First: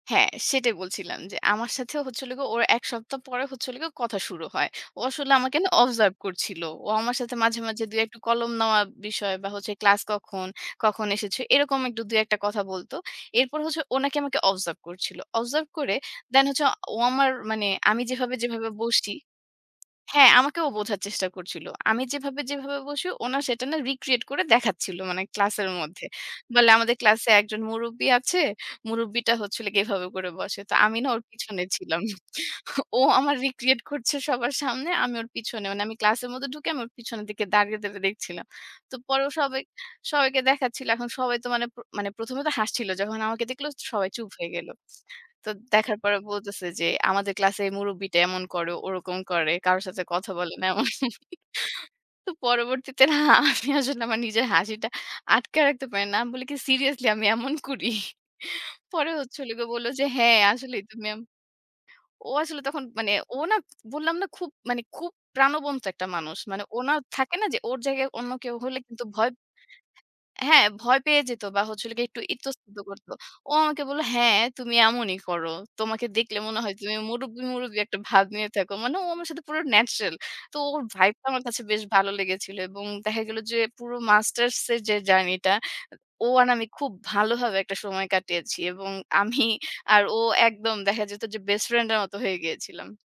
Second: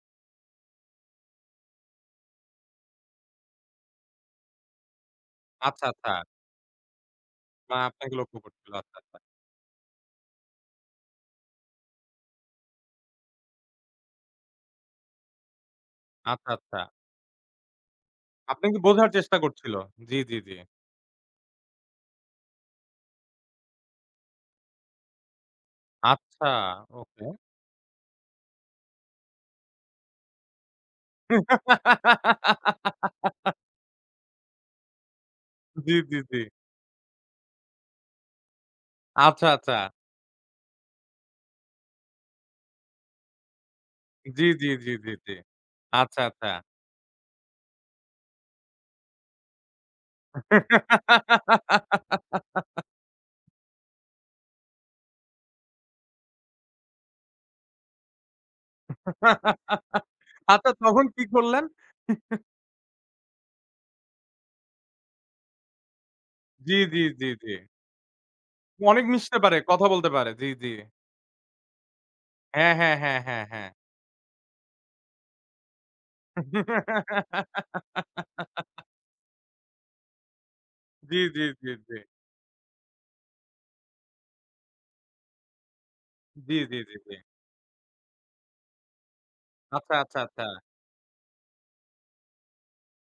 হ্যাঁ, সেটাই বলছিলাম যে আমার সাথে হচ্ছিল গিয়ে ওর এক সপ্তাহ পরে হচ্ছিল গিয়ে কথা শুরু হয়। ও আসলে আমাকে না আচ্ছা, আচ্ছা। অবজার্ভ করছিল। ও আমার সাথে মাঝে, মা মাঝে দুই আপনাকে একটা লক্ষ্য কলম করছিল। নেওয়ার আচ্ছা, আচ্ছা। বিষয় বা হচ্ছে, "ক্লাস কখন? কখন এসেছো?" এরকম ২ এক টা কথা বলত। এরপর হচ্ছে ও নাকি আমাকে অবজার্ভ করছিল। অবজার্ভ করে দ্যান আচ্ছা, হচ্ছে আচ্ছা। ও আমার মানে আমি যেভাবে, যেভাবে আপনাকে বোঝার বসছি চেষ্টা করছিল? জি, হ্যাঁ, জি, জি। আমাকে ও বোঝার চেষ্টা করছিল। আমি যেভাবে, যেভাবে বসি ও না সেটা না রিক্রিয়েট করে দেখাচ্ছিল মানে ক্লাসের মধ্যে। আচ্ছা, বলে আমাদের ওকে। ক্লাসে একজন মুরুব্বি আছে, মুরুব্বিটা হচ্ছিল গিয়ে এভাবে করে বসে। তো আমি না ওর পিছনে ছিলাম। ও আমার রিক্রিয়েট করছে সবার সামনে। আমি ওর পিছনে। মানে জি, আমি জি, ক্লাসের জি। মধ্যে ঢুকে আমি ওর পিছনের দিকে দাঁড়িয়ে, দাঁড়িয়ে দেখছিলাম। তো পরেও আচ্ছা, সবাই, আচ্ছা। সবাইকে দেখাচ্ছিল। এখন সবাই তো মানে প মানে প্রথমে তো হাসছিল। যখন আমাকে দেখল সবাই চুপ জি, হয়ে জি, গেল। জি, জি, জি, তো দেখার পরে আচ্ছা, আচ্ছা। বলতেছে যে, "আমাদের ক্লাসে মুরুব্বিটা এমন করে, ওরকম করে, কারো সাথে কথা বলে না" এমন। তো পরবর্তীতে না আমি আসলে আমার নিজের হাসিটা আটকায় রাখতে পারি না। আমি বলি কি, "সিরিয়াসলি আমি এমন করি?" পরে হচ্ছিলো গিয়ে ও বলল যে হ্যাঁ আচ্ছা, আসলেই তখন তুমি এম, কি করলেন? ও আসলে তখন মানে ও না বললাম না খুব মানে খুব প্রাণবন্ত একটা মানুষ। মানে জি, ওনা জি, জি, থাকে না জি। যে ওর জায়গায় অন্য কেউ হলে কিন্তু অনেক ভয় মিশতে পারে। কথা বলতে পারে। জি, হ্যাঁ, জি। ভয় পেয়ে যেত বা হছিল একটু হ্যাঁ, ইতস্তত হ্যাঁ, করত। হ্যাঁ, হ্যাঁ, ও হ্যাঁ। আমাকে বলল, "হ্যাঁ, তুমি এমনই করো। তোমাকে দেখলে মনে হয় তুমি মুরুব্বি, মুরুব্বি একটা ভাব নিয়ে থাকো।" মানে ও আমার সাথে পুরো ন্যাচারাল। তো ওর জি, ভাইবটা জি, আমার কাছে জি, বেশ জি। ভালো লেগেছিল। এবং দেখা গেল যে পুরো মাস্টার্স এর যে জার্নি টা ও আর জি, আমি জি, খুব জি, জি। ভালোভাবে একটা সময় কাটিয়েছি। এবং আমি আচ্ছা, আর আচ্ছা, ও আচ্ছা। একদম দেখা যেত যে বেস্ট ফ্রেন্ড এর মতো হয়ে গিয়েছিলাম।